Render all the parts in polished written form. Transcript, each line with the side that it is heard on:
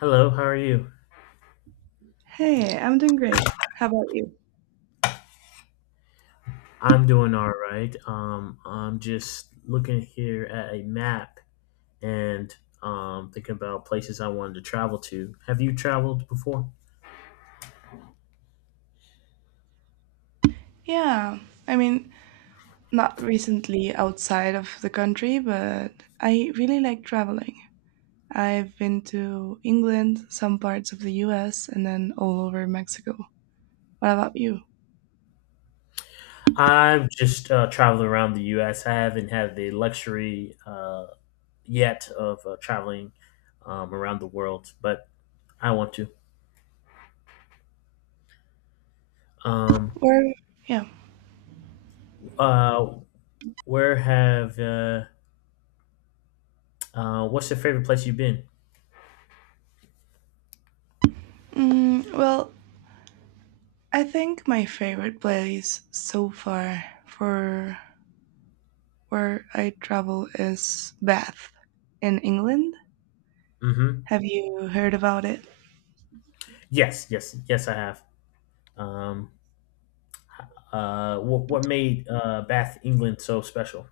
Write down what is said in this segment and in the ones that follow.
left: Hello, how are you?
right: Hey, I'm doing great. How about you?
left: I'm doing all right. I'm just looking here at a map and thinking about places I wanted to travel to. Have you traveled before?
right: Yeah, I mean, not recently outside of the country, but I really like traveling. I've been to England, some parts of the US, and then all over Mexico. What about you?
left: I've just traveled around the U.S. I haven't had the luxury yet of traveling around the world, but I want to. Um,
right: Where? Yeah.
left: uh, where have What's your favorite place you've been?
right: Mm, well, I think my favorite place so far for where I travel is Bath in England.
left: Mm-hmm.
right: Have you heard about it?
left: Yes, yes, yes, I have. Um, what made Bath, England, so special?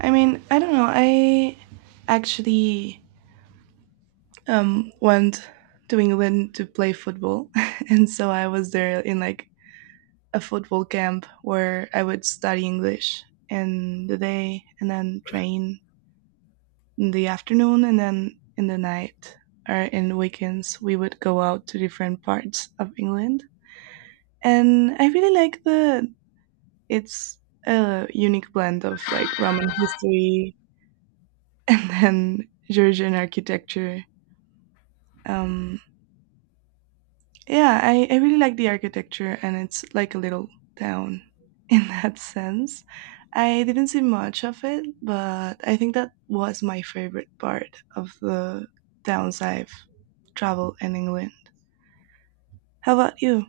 right: I mean, I don't know. I actually went to England to play football, and so I was there in like a football camp where I would study English in the day and then train in the afternoon, and then in the night or in weekends we would go out to different parts of England. And I really like the it's a unique blend of like Roman history and then Georgian architecture. Um, yeah, I really like the architecture, and it's like a little town in that sense. I didn't see much of it, but I think that was my favorite part of the towns I've traveled in England. How about you?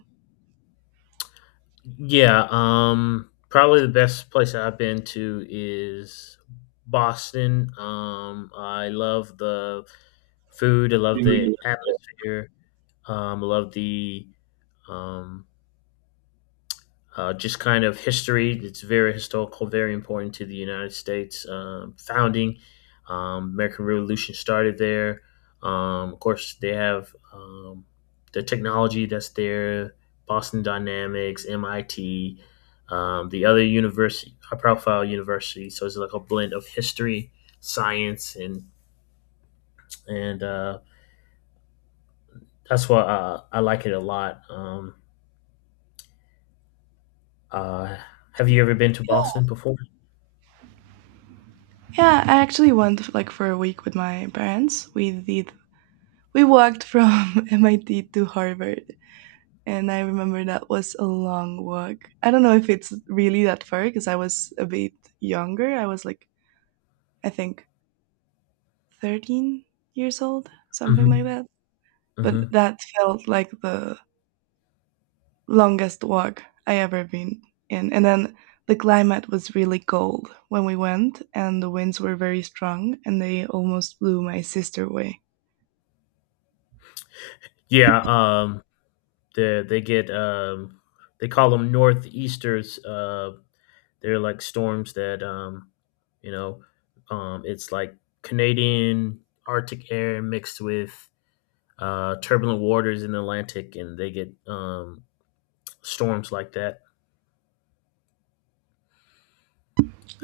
left: Yeah, probably the best place that I've been to is Boston. I love the food. I love
right: Yeah,
left: the atmosphere. I love the um, just kind of history. It's very historical, very important to the United States founding. American Revolution started there. Of course, they have the technology that's there. Boston Dynamics, MIT, the other university, high profile university. So it's like a blend of history, science, and and uh, that's why I like it a lot. Uh, have you ever been to Boston before?
right: I actually went like for a week with my parents. We walked from MIT to Harvard, and I remember that was a long walk. I don't know if it's really that far because I was a bit younger. I was like I think 13 years old, something like
left: Mhm,
right: that.
left: mhm.
right: But that felt like the longest walk I ever been in. And then the climate was really cold when we went, and the winds were very strong, and they almost blew my sister away.
left: Yeah, they get they call them northeasters. They're like storms that you know, it's like Canadian Arctic air mixed with turbulent waters in the Atlantic, and they get storms like that.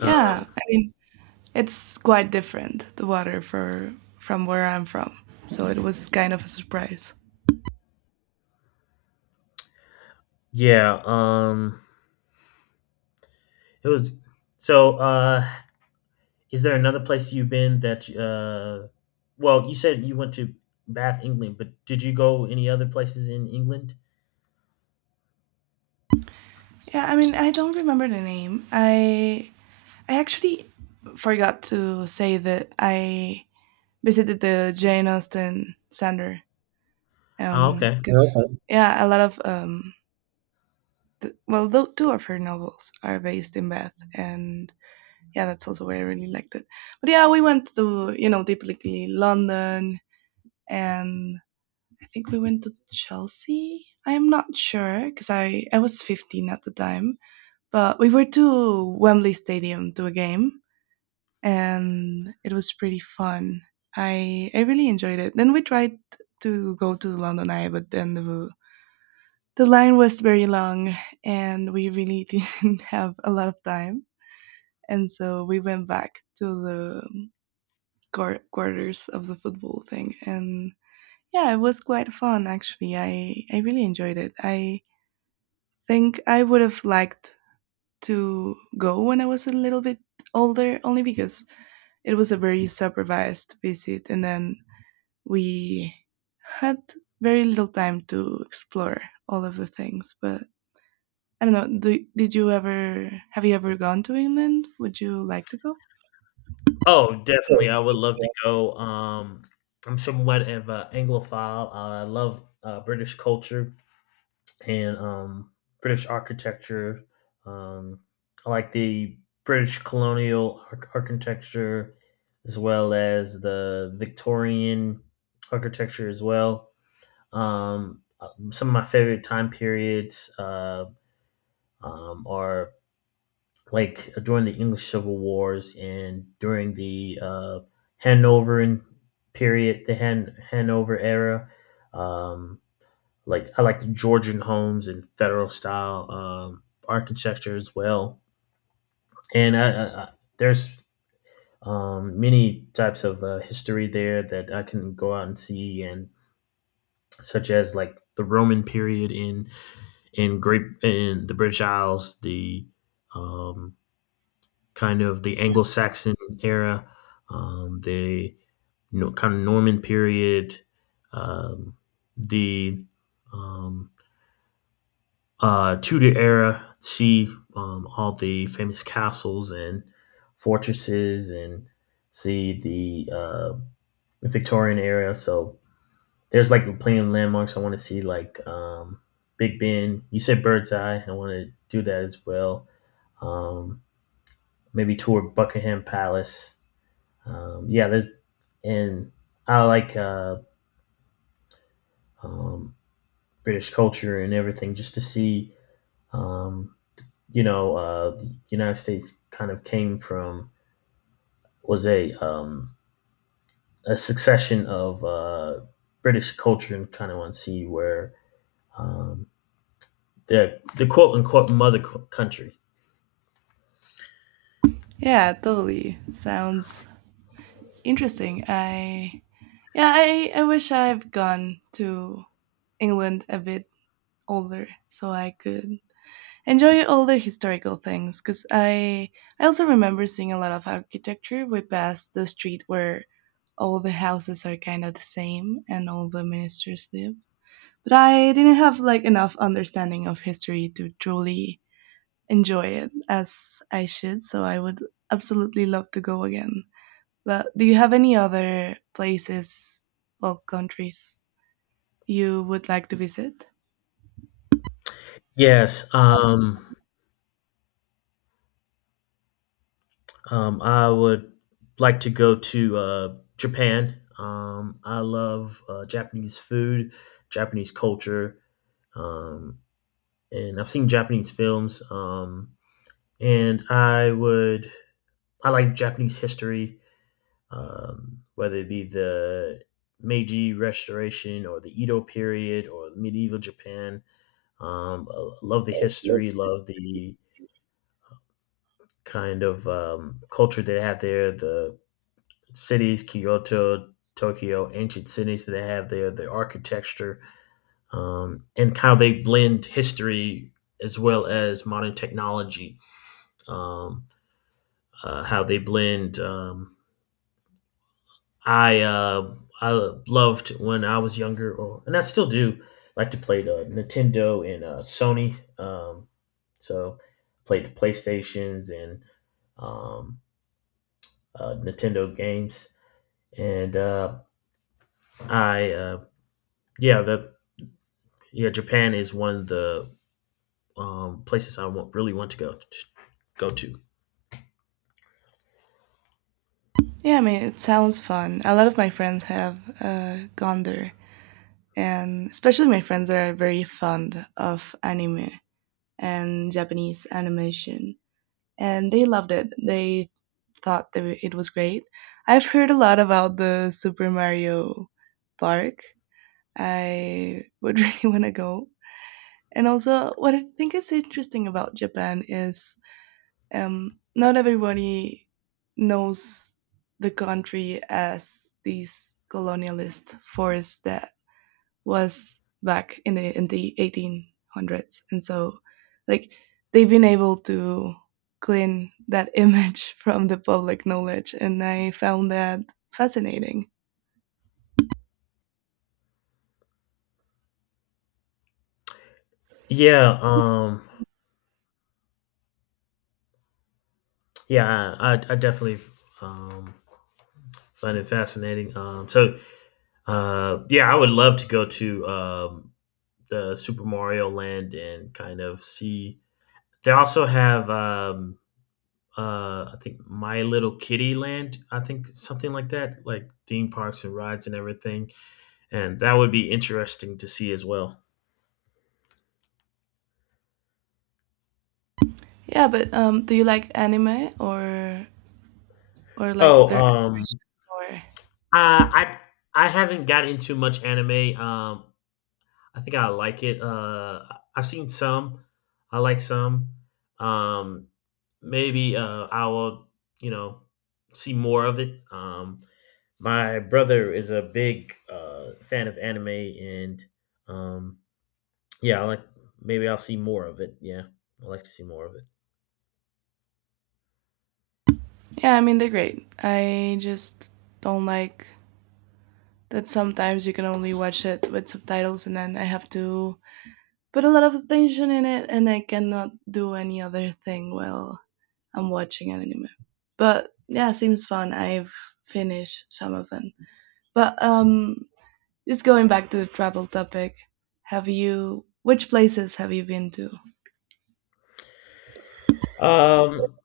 left: Uh,
right: I mean it's quite different the water for from where I'm from, so it was kind of a surprise.
left: yeah, it was. So, is there another place you've been that? Well, you said you went to Bath, England, but did you go any other places in England?
right: Yeah, I mean I don't remember the name. I actually forgot to say that I visited the Jane Austen Center
left: Oh, okay.
right: because okay, yeah, a lot of well, two of her novels are based in Bath, and yeah, that's also why I really liked it. But yeah, we went to, you know, typically London, and I think we went to Chelsea. I am not sure because I was 15 at the time, but we were to Wembley Stadium to a game, and it was pretty fun. I really enjoyed it. Then we tried to go to London Eye, but then the line was very long, and we really didn't have a lot of time, and so we went back to the quarters of the football thing, and yeah, it was quite fun actually. I really enjoyed it. I think I would have liked to go when I was a little bit older, only because it was a very supervised visit, and then we had very little time to explore all of the things. But I don't know. Do, did you ever Have you ever gone to England? Would you like to go?
left: Oh,
right: Yeah,
left: definitely. I would love
right: yeah.
left: to go. I'm somewhat of an Anglophile. I love British culture and British architecture. Um, I like the British architecture as well as the Victorian architecture as well. Some of my favorite time periods are like during the English Civil Wars and during the Hanoveran period, the Hanover era. Um, like I like the Georgian homes and federal style architecture as well. And I, there's many types of history there that I can go out and see, and such as like the Roman period in the British Isles, the um, kind of the Anglo-Saxon era, um, the kind of Norman period, um, the um, Tudor era, see all the famous castles and fortresses, and see the Victorian era. So there's like plenty of landmarks. I want to see like Big Ben. You said Bird's Eye. I want to do that as well. Um, Maybe tour Buckingham Palace. Yeah, there's and I like um, British culture and everything just to see. Um, the United States kind of came from was a succession of British culture and kind of want to see where um, the quote unquote mother country.
right: Yeah, totally. Sounds interesting. I wish I've gone to England a bit older so I could enjoy all the historical things because I also remember seeing a lot of architecture. We passed the street where all the houses are kind of the same and all the ministers live. But I didn't have like enough understanding of history to truly enjoy it as I should. So I would absolutely love to go again. But do you have any other places or countries you would like to visit?
left: Yes, I would like to go to Japan. I love Japanese food, Japanese culture, um, and I've seen Japanese films. And I would I like Japanese history whether it be the Meiji Restoration or the Edo period or medieval Japan. I love the history, love the kind of culture they have there, the cities, Kyoto, Tokyo, ancient cities that they have there, the architecture, and how they blend history as well as modern technology. Um, how they blend I uh, I loved when I was younger, or, and I still do like to play the Nintendo and Sony. So played the PlayStations and um, Nintendo games, and I yeah the yeah Japan is one of the places I want, really want go to.
right: Yeah, I mean, it sounds fun. A lot of my friends have gone there, and especially my friends are very fond of anime and Japanese animation, and they loved it. They thought that it was great. I've heard a lot about the Super Mario Park. I would really want to go. And also, what I think is interesting about Japan is not everybody knows the country as these colonialist force that was back in the 1800s, and so like they've been able to clean that image from the public knowledge, and I found that fascinating.
left: Yeah, yeah, I definitely um, find it fascinating. Yeah, I would love to go to the Super Mario Land and kind of see. They also have I think My Little Kitty Land. I think something like that, like theme parks and rides and everything. And that would be interesting to see as well.
right: Yeah, but do you like anime or like
left: Oh,
right: their animations or?
left: uh, I I haven't got into much anime. I think I like it. I've seen some. I like some. Um, maybe I will, you know, see more of it. My brother is a big fan of anime, and um, yeah, I like maybe I'll see more of it. Yeah, I like to see more of it.
right: Yeah, I mean they're great. I just don't like that sometimes you can only watch it with subtitles, and then I have to put a lot of attention in it, and I cannot do any other thing well I'm watching an anime. But yeah, seems fun. I've finished some of them. But just going back to the travel topic, have you? Which places have you been to?
left: Um,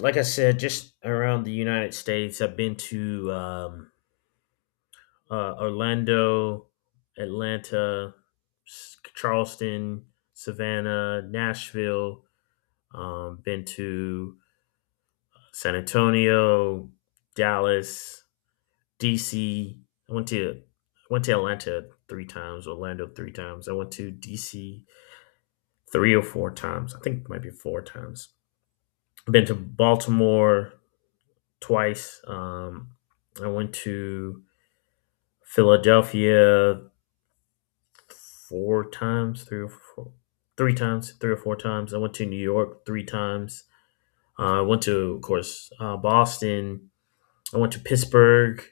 left: like I said, just around the United States, I've been to Orlando, Atlanta, Charleston, Savannah, Nashville. Been to San Antonio, Dallas, DC. I went to I went to Atlanta three times, Orlando three times. I went to DC three or four times. I think it might be four times. I've been to Baltimore twice. I went to Philadelphia four times, three or four, three times, three or four times. I went to New York three times. I went to, of course, Boston. I went to Pittsburgh.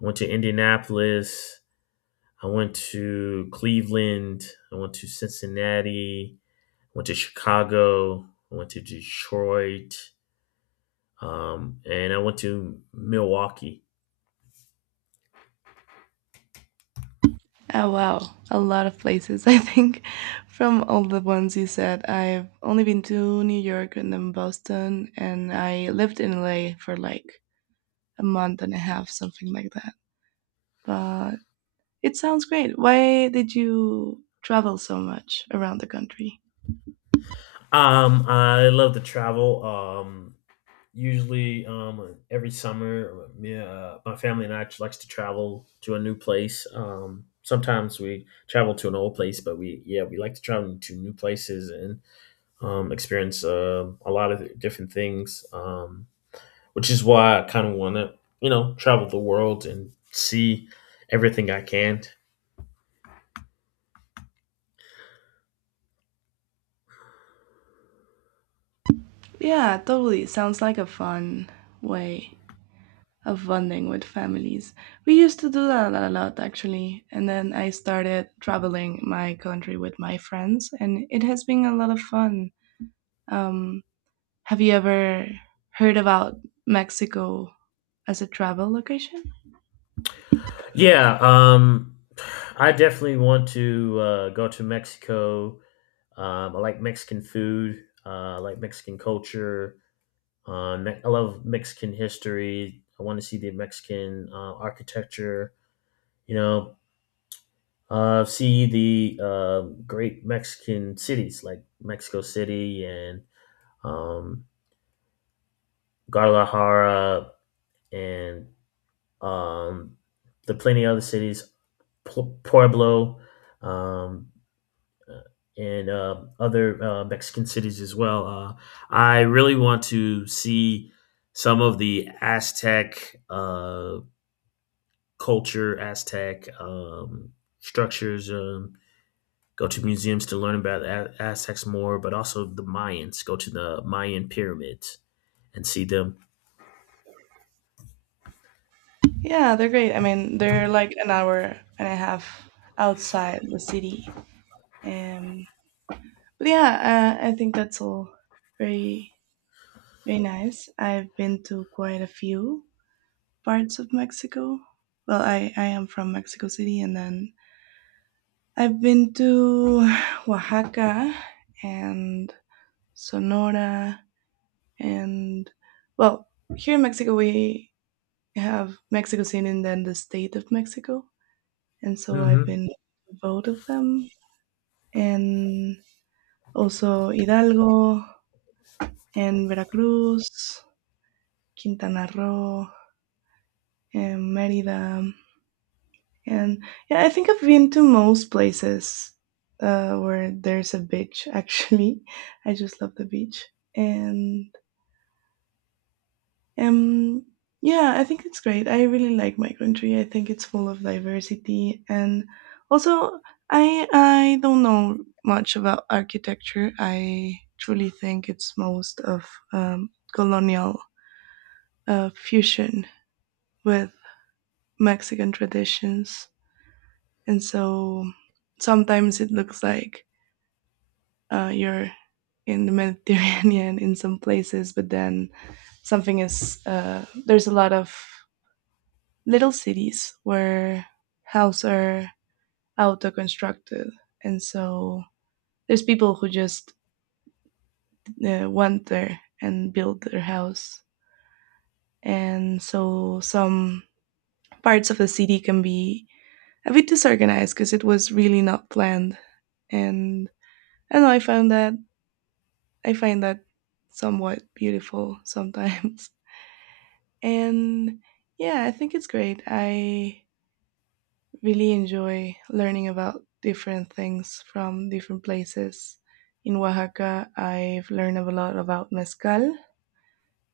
left: I went to Indianapolis. I went to Cleveland. I went to Cincinnati. I went to Chicago. I went to Detroit. And I went to Milwaukee.
right: Oh wow, a lot of places. I think from all the ones you said, I've only been to New York and then Boston, and I lived in LA for like a month and a half, something like that. But it sounds great. Why did you travel so much around the country?
left: I love to travel. Every summer, my family and I likes to travel to a new place. Sometimes we travel to an old place, but we like to travel to new places and experience a lot of different things. Which is why I kind of want to, you know, travel the world and see everything I can.
right: Yeah, totally. Sounds like a fun way of bonding with families. We used to do that a lot, actually. And then I started traveling my country with my friends, and it has been a lot of fun. Um, have you ever heard about Mexico as a travel location?
left: Yeah, I definitely want to go to Mexico. I like Mexican food. I like Mexican culture. I love Mexican history. I want to see the Mexican architecture. You know, see the great Mexican cities like Mexico City and um, Guadalajara and um, the plenty of other cities, Pueblo, um, and other Mexican cities as well. I really want to see some of the Aztec culture, Aztec structures. Go to museums to learn about the Aztecs more, but also the Mayans. Go to the Mayan pyramids and see them.
right: Yeah, they're great. I mean, they're like an hour and a half outside the city. Um, but yeah, I think that's all very very nice. I've been to quite a few parts of Mexico. Well, I am from Mexico City, and then I've been to Oaxaca and Sonora, and well, here in Mexico, we have Mexico City and then the state of Mexico. And so I've
left: Hmm.
right: been to both of them, and also Hidalgo and Veracruz, Quintana Roo, and Merida. And yeah, I think I've been to most places where there's a beach. Actually, I just love the beach, and um, yeah, I think it's great. I really like my country. I think it's full of diversity, and also I don't know much about architecture. I truly think it's most of colonial fusion with Mexican traditions, and so sometimes it looks like you're in the Mediterranean in some places, but then something is there's a lot of little cities where houses are auto constructed, and so there's people who just want there and build their house, and so some parts of the city can be a bit disorganized because it was really not planned, and I don't know. I find that somewhat beautiful sometimes. And yeah, I think it's great. I really enjoy learning about different things from different places. In Oaxaca, I've learned a lot about mezcal.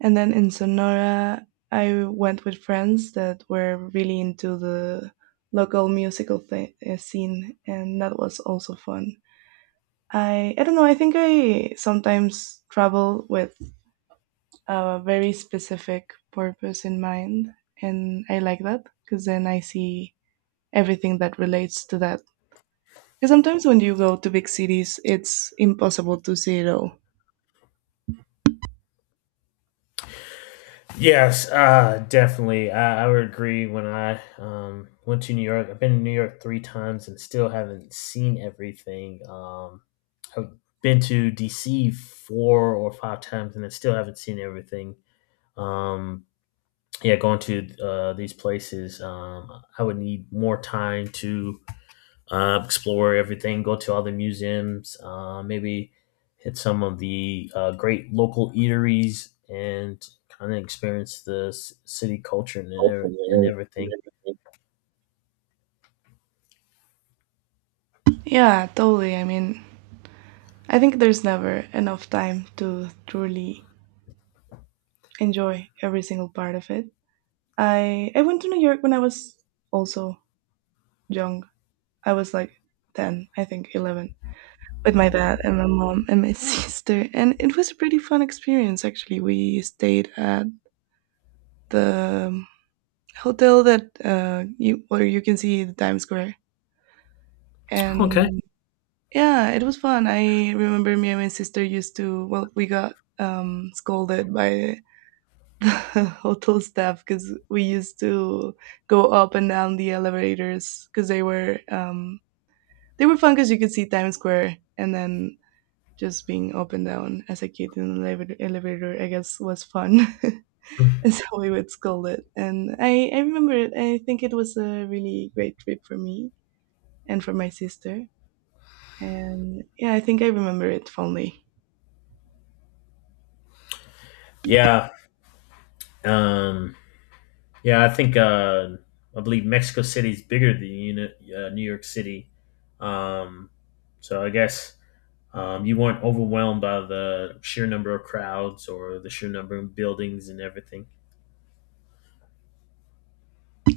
right: And then in Sonora, I went with friends that were really into the local musical scene, and that was also fun. I don't know. I think I sometimes travel with a very specific purpose in mind, and I like that because then I see everything that relates to that, because sometimes when you go to big cities it's impossible to see it all.
left: Yes, definitely. I would agree. When I went to New York, I've been to New York three times and still haven't seen everything. I've been to DC four or five times and I still haven't seen everything. Um, yeah, going to these places, I would need more time to explore everything, go to all the museums, maybe hit some of the great local eateries, and kind of experience the city culture and everything.
right: Yeah, totally, I mean, I think there's never enough time to truly enjoy every single part of it. I went to New York when I was also young. I was like 10, I think 11, with my dad and my mom and my sister, and it was a pretty fun experience. Actually, we stayed at the hotel that you, where you can see the Times Square.
left: Okay.
right: And yeah, it was fun. I remember me and my sister used to, well, we got scolded by the hotel staff because we used to go up and down the elevators because they were fun because you could see Times Square, and then just being up and down as a kid in an elevator, elevator I guess, was fun. is how we would call it. And I remember it. I think it was a really great trip for me and for my sister. And yeah, I think I remember it fondly.
left: Yeah, um, yeah, I think I believe Mexico City is bigger than New York City, um, so I guess. You weren't overwhelmed by the sheer number of crowds or the sheer number of buildings and everything.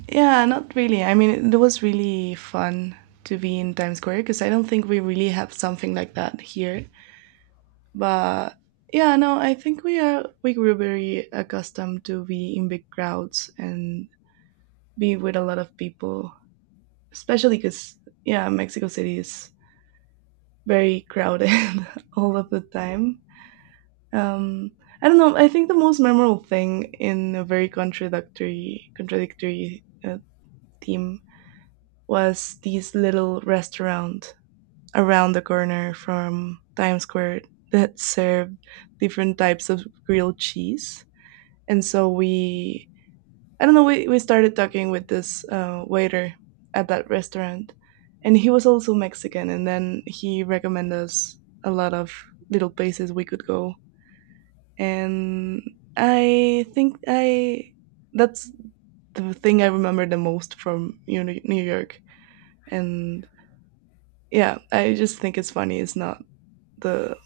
right: Yeah, not really. I mean, it was really fun to be in Times Square because I don't think we really have something like that here. But yeah, no, I think we grew very accustomed to be in big crowds and be with a lot of people, especially because yeah, Mexico City is very crowded all of the time. Um, I don't know. I think the most memorable thing in a very contradictory theme was this little restaurant around the corner from Times Square that served different types of grilled cheese. And so we I don't know. We started talking with this waiter at that restaurant, and he was also Mexican. And then he recommended us a lot of little places we could go. And I that's the thing I remember the most from, you know, New York. And yeah, I just think it's funny. It's not the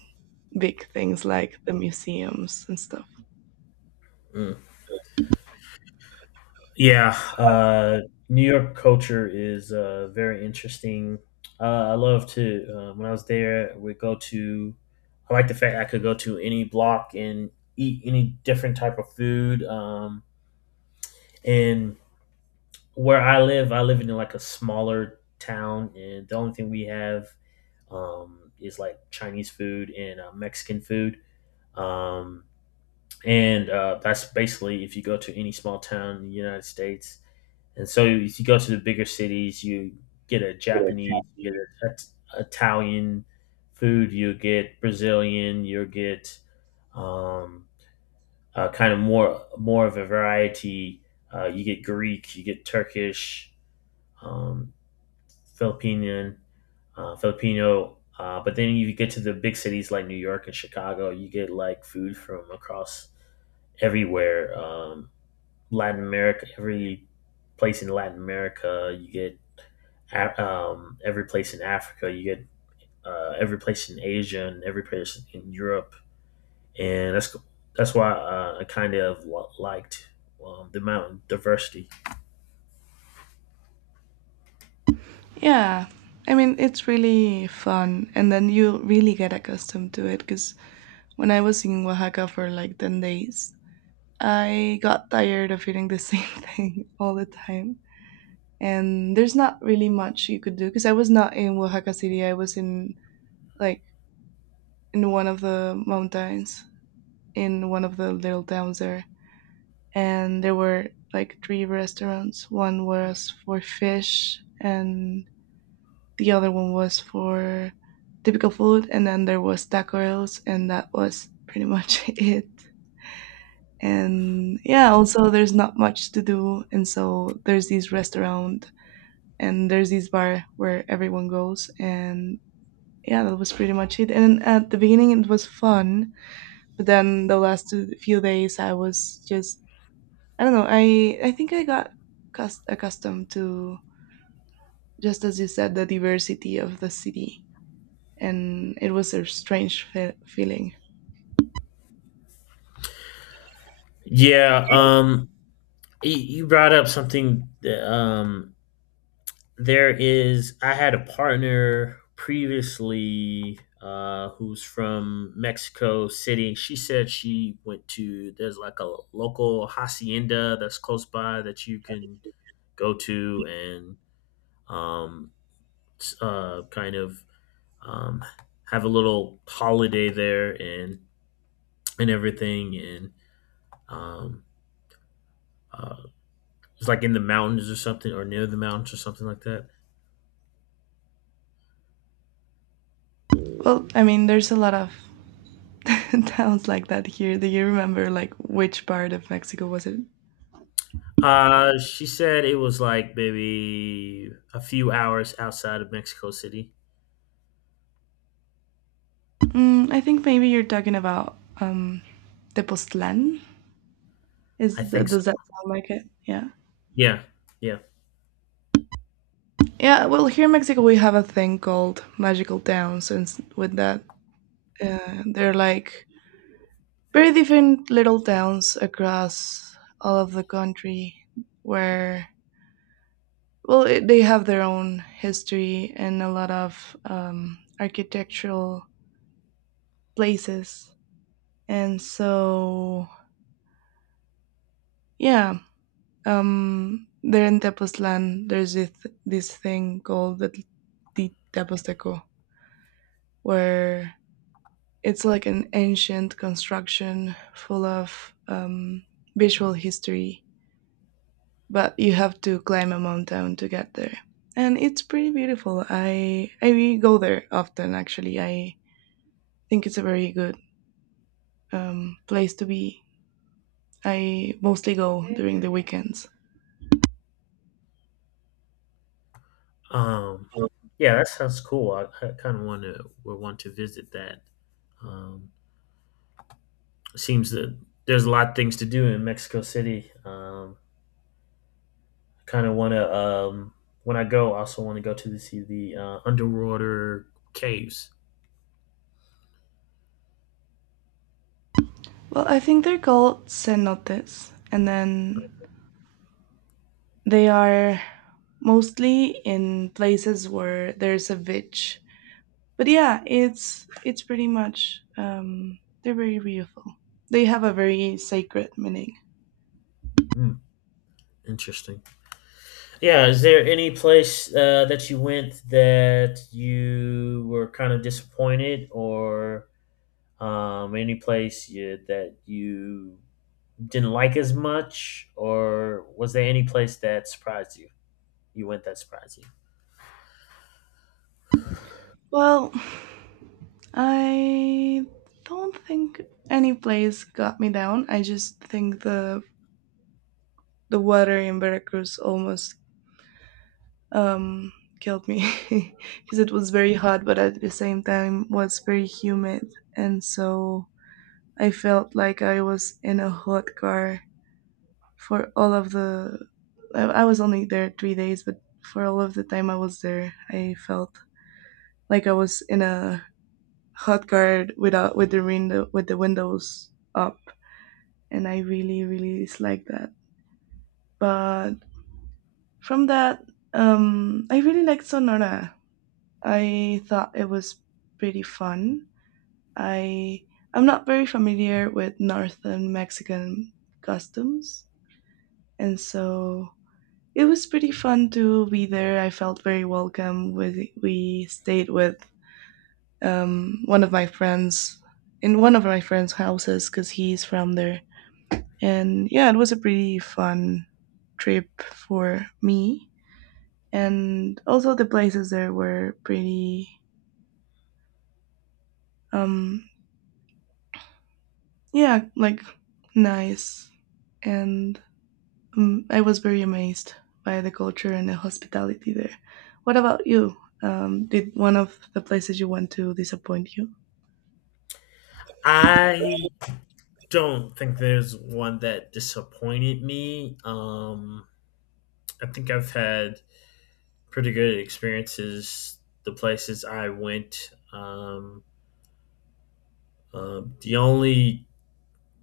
right: big things like the museums and stuff.
left: Mm. Yeah, uh, New York culture is very interesting. I love to when I was there, we go to. I like the fact I could go to any block and eat any different type of food. And Where I live in like a smaller town, and the only thing we have is like Chinese food and Mexican food. Um, and That's basically if you go to any small town in the United States, and so if you go to the bigger cities, you get a Japanese, you get a, Italian food, you get Brazilian, you get um, kind of more of a variety. You get Greek, you get Turkish, um, Filipino, Filipino. But then you get to the big cities like New York and Chicago, you get like food from across everywhere. Latin America, every place in Latin America, you get every place in Africa, you get every place in Asia, and every place in Europe, and that's cool. That's why I kind of liked the mountain diversity.
right: Yeah, I mean, it's really fun, and then you really get accustomed to it because when I was in Oaxaca for like 10 days, I got tired of eating the same thing all the time. And there's not really much you could do because I was not in Oaxaca City. I was in like in one of the mountains, in one of the little towns there. And there were like three restaurants. One was for fish, and the other one was for typical food. And then there was tacos, and that was pretty much it. And yeah, also there's not much to do, and so there's this restaurant and there's this bar where everyone goes, and yeah, that was pretty much it. And at the beginning it was fun, but then the last few days I was just I don't know, I think I got accustomed to, just as you said, the diversity of the city. And it was a strange feeling.
left: Yeah, you, you brought up something that, there is I had a partner previously who's from Mexico City. She said she went to there's like a local hacienda that's close by that you can go to and um, s- uh, kind of um, have a little holiday there and everything and um, uh, it's like in the mountains or something or near the mountains or something like that.
right: Well, I mean there's a lot of towns like that here. Do you remember like which part of Mexico was it?
left: She said it was like maybe a few hours outside of Mexico City.
right: Mm, I think maybe you're talking about Tepoztlan.
left: I
right: Is that,
left: think so.
right: does that sound like it? Yeah.
left: Yeah, yeah.
right: Yeah. Well, here in Mexico we have a thing called magical towns, and with that, they're like very different little towns across all of the country where, well, it, they have their own history and a lot of architectural places. And so, yeah, there in Tepoztlan, there's this, this thing called the Teposteco, where it's like an ancient construction full of visual history, but you have to climb a mountain to get there. And it's pretty beautiful. I go there often actually. I think it's a very good place to be. I mostly go during the weekends.
left: Um, yeah, that sounds cool. I kind of want to would want to visit that. Um, it seems that there's a lot of things to do in Mexico City. I kind of want to when I go, I also want to go see the underwater caves.
right: Well, I think they're called cenotes, and then they are mostly in places where there's a beach. But yeah, it's pretty much they're very beautiful. They have a very sacred meaning.
left: Hmm, interesting. Yeah, is there any place that you went that you were kind of disappointed, or any place you, that you didn't like as much, or was there any place that surprised you? You went that surprised you?
right: Well, I don't think any place got me down. I just think the water in Veracruz almost um, killed me because it was very hot, but at the same time was very humid, and so I felt like I was in a hot car for all of the. I was only there 3 days, but for all of the time I was there, I felt like I was in a hot car without with the window with the windows up, and I really really disliked that. But from that, I really liked Sonora. I thought it was pretty fun. I I'm not very familiar with northern Mexican customs, and so it was pretty fun to be there. I felt very welcome. With we stayed with one of my friends in one of my friends' houses because he's from there, and yeah, it was a pretty fun trip for me. And also the places there were pretty um, yeah, like nice. And I was very amazed by the culture and the hospitality there. What about you? Did one of the places you went to disappoint you?
left: I don't think there's one that disappointed me. I think I've had pretty good experiences the places I went. The only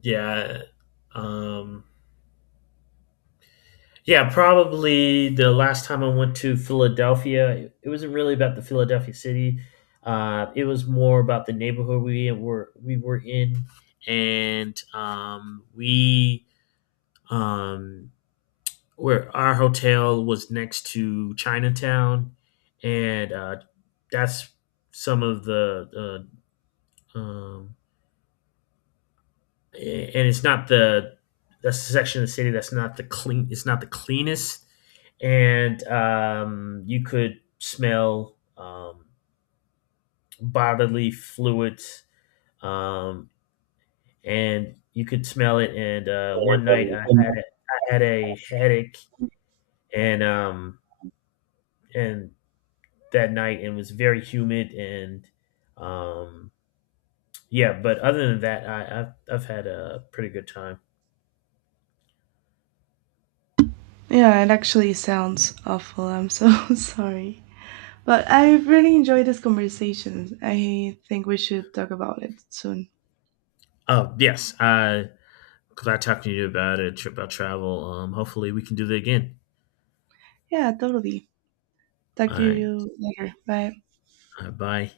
left: Yeah. Um, yeah, probably the last time I went to Philadelphia, it wasn't really about the Philadelphia city. It was more about the neighborhood we were in, and we um, where our hotel was next to Chinatown, and that's some of the uh, um, and it's not the that's the section of the city that's not the clean. It's not the cleanest, and you could smell bodily fluids, um, and you could smell it. And one night
right: um,
left: I had a headache, and and that night and it was very humid and um, yeah. But other than that, I've had a pretty good time.
right: Yeah, it actually sounds awful. I'm so sorry. But I really enjoyed this conversation. I think we should talk about it soon.
left: Oh yes, I glad talking to you about it, about travel. Hopefully we can do that again.
right: Yeah, totally. Talk
left: All
right: to
left: right.
right: you later. Bye.
left: All right, bye.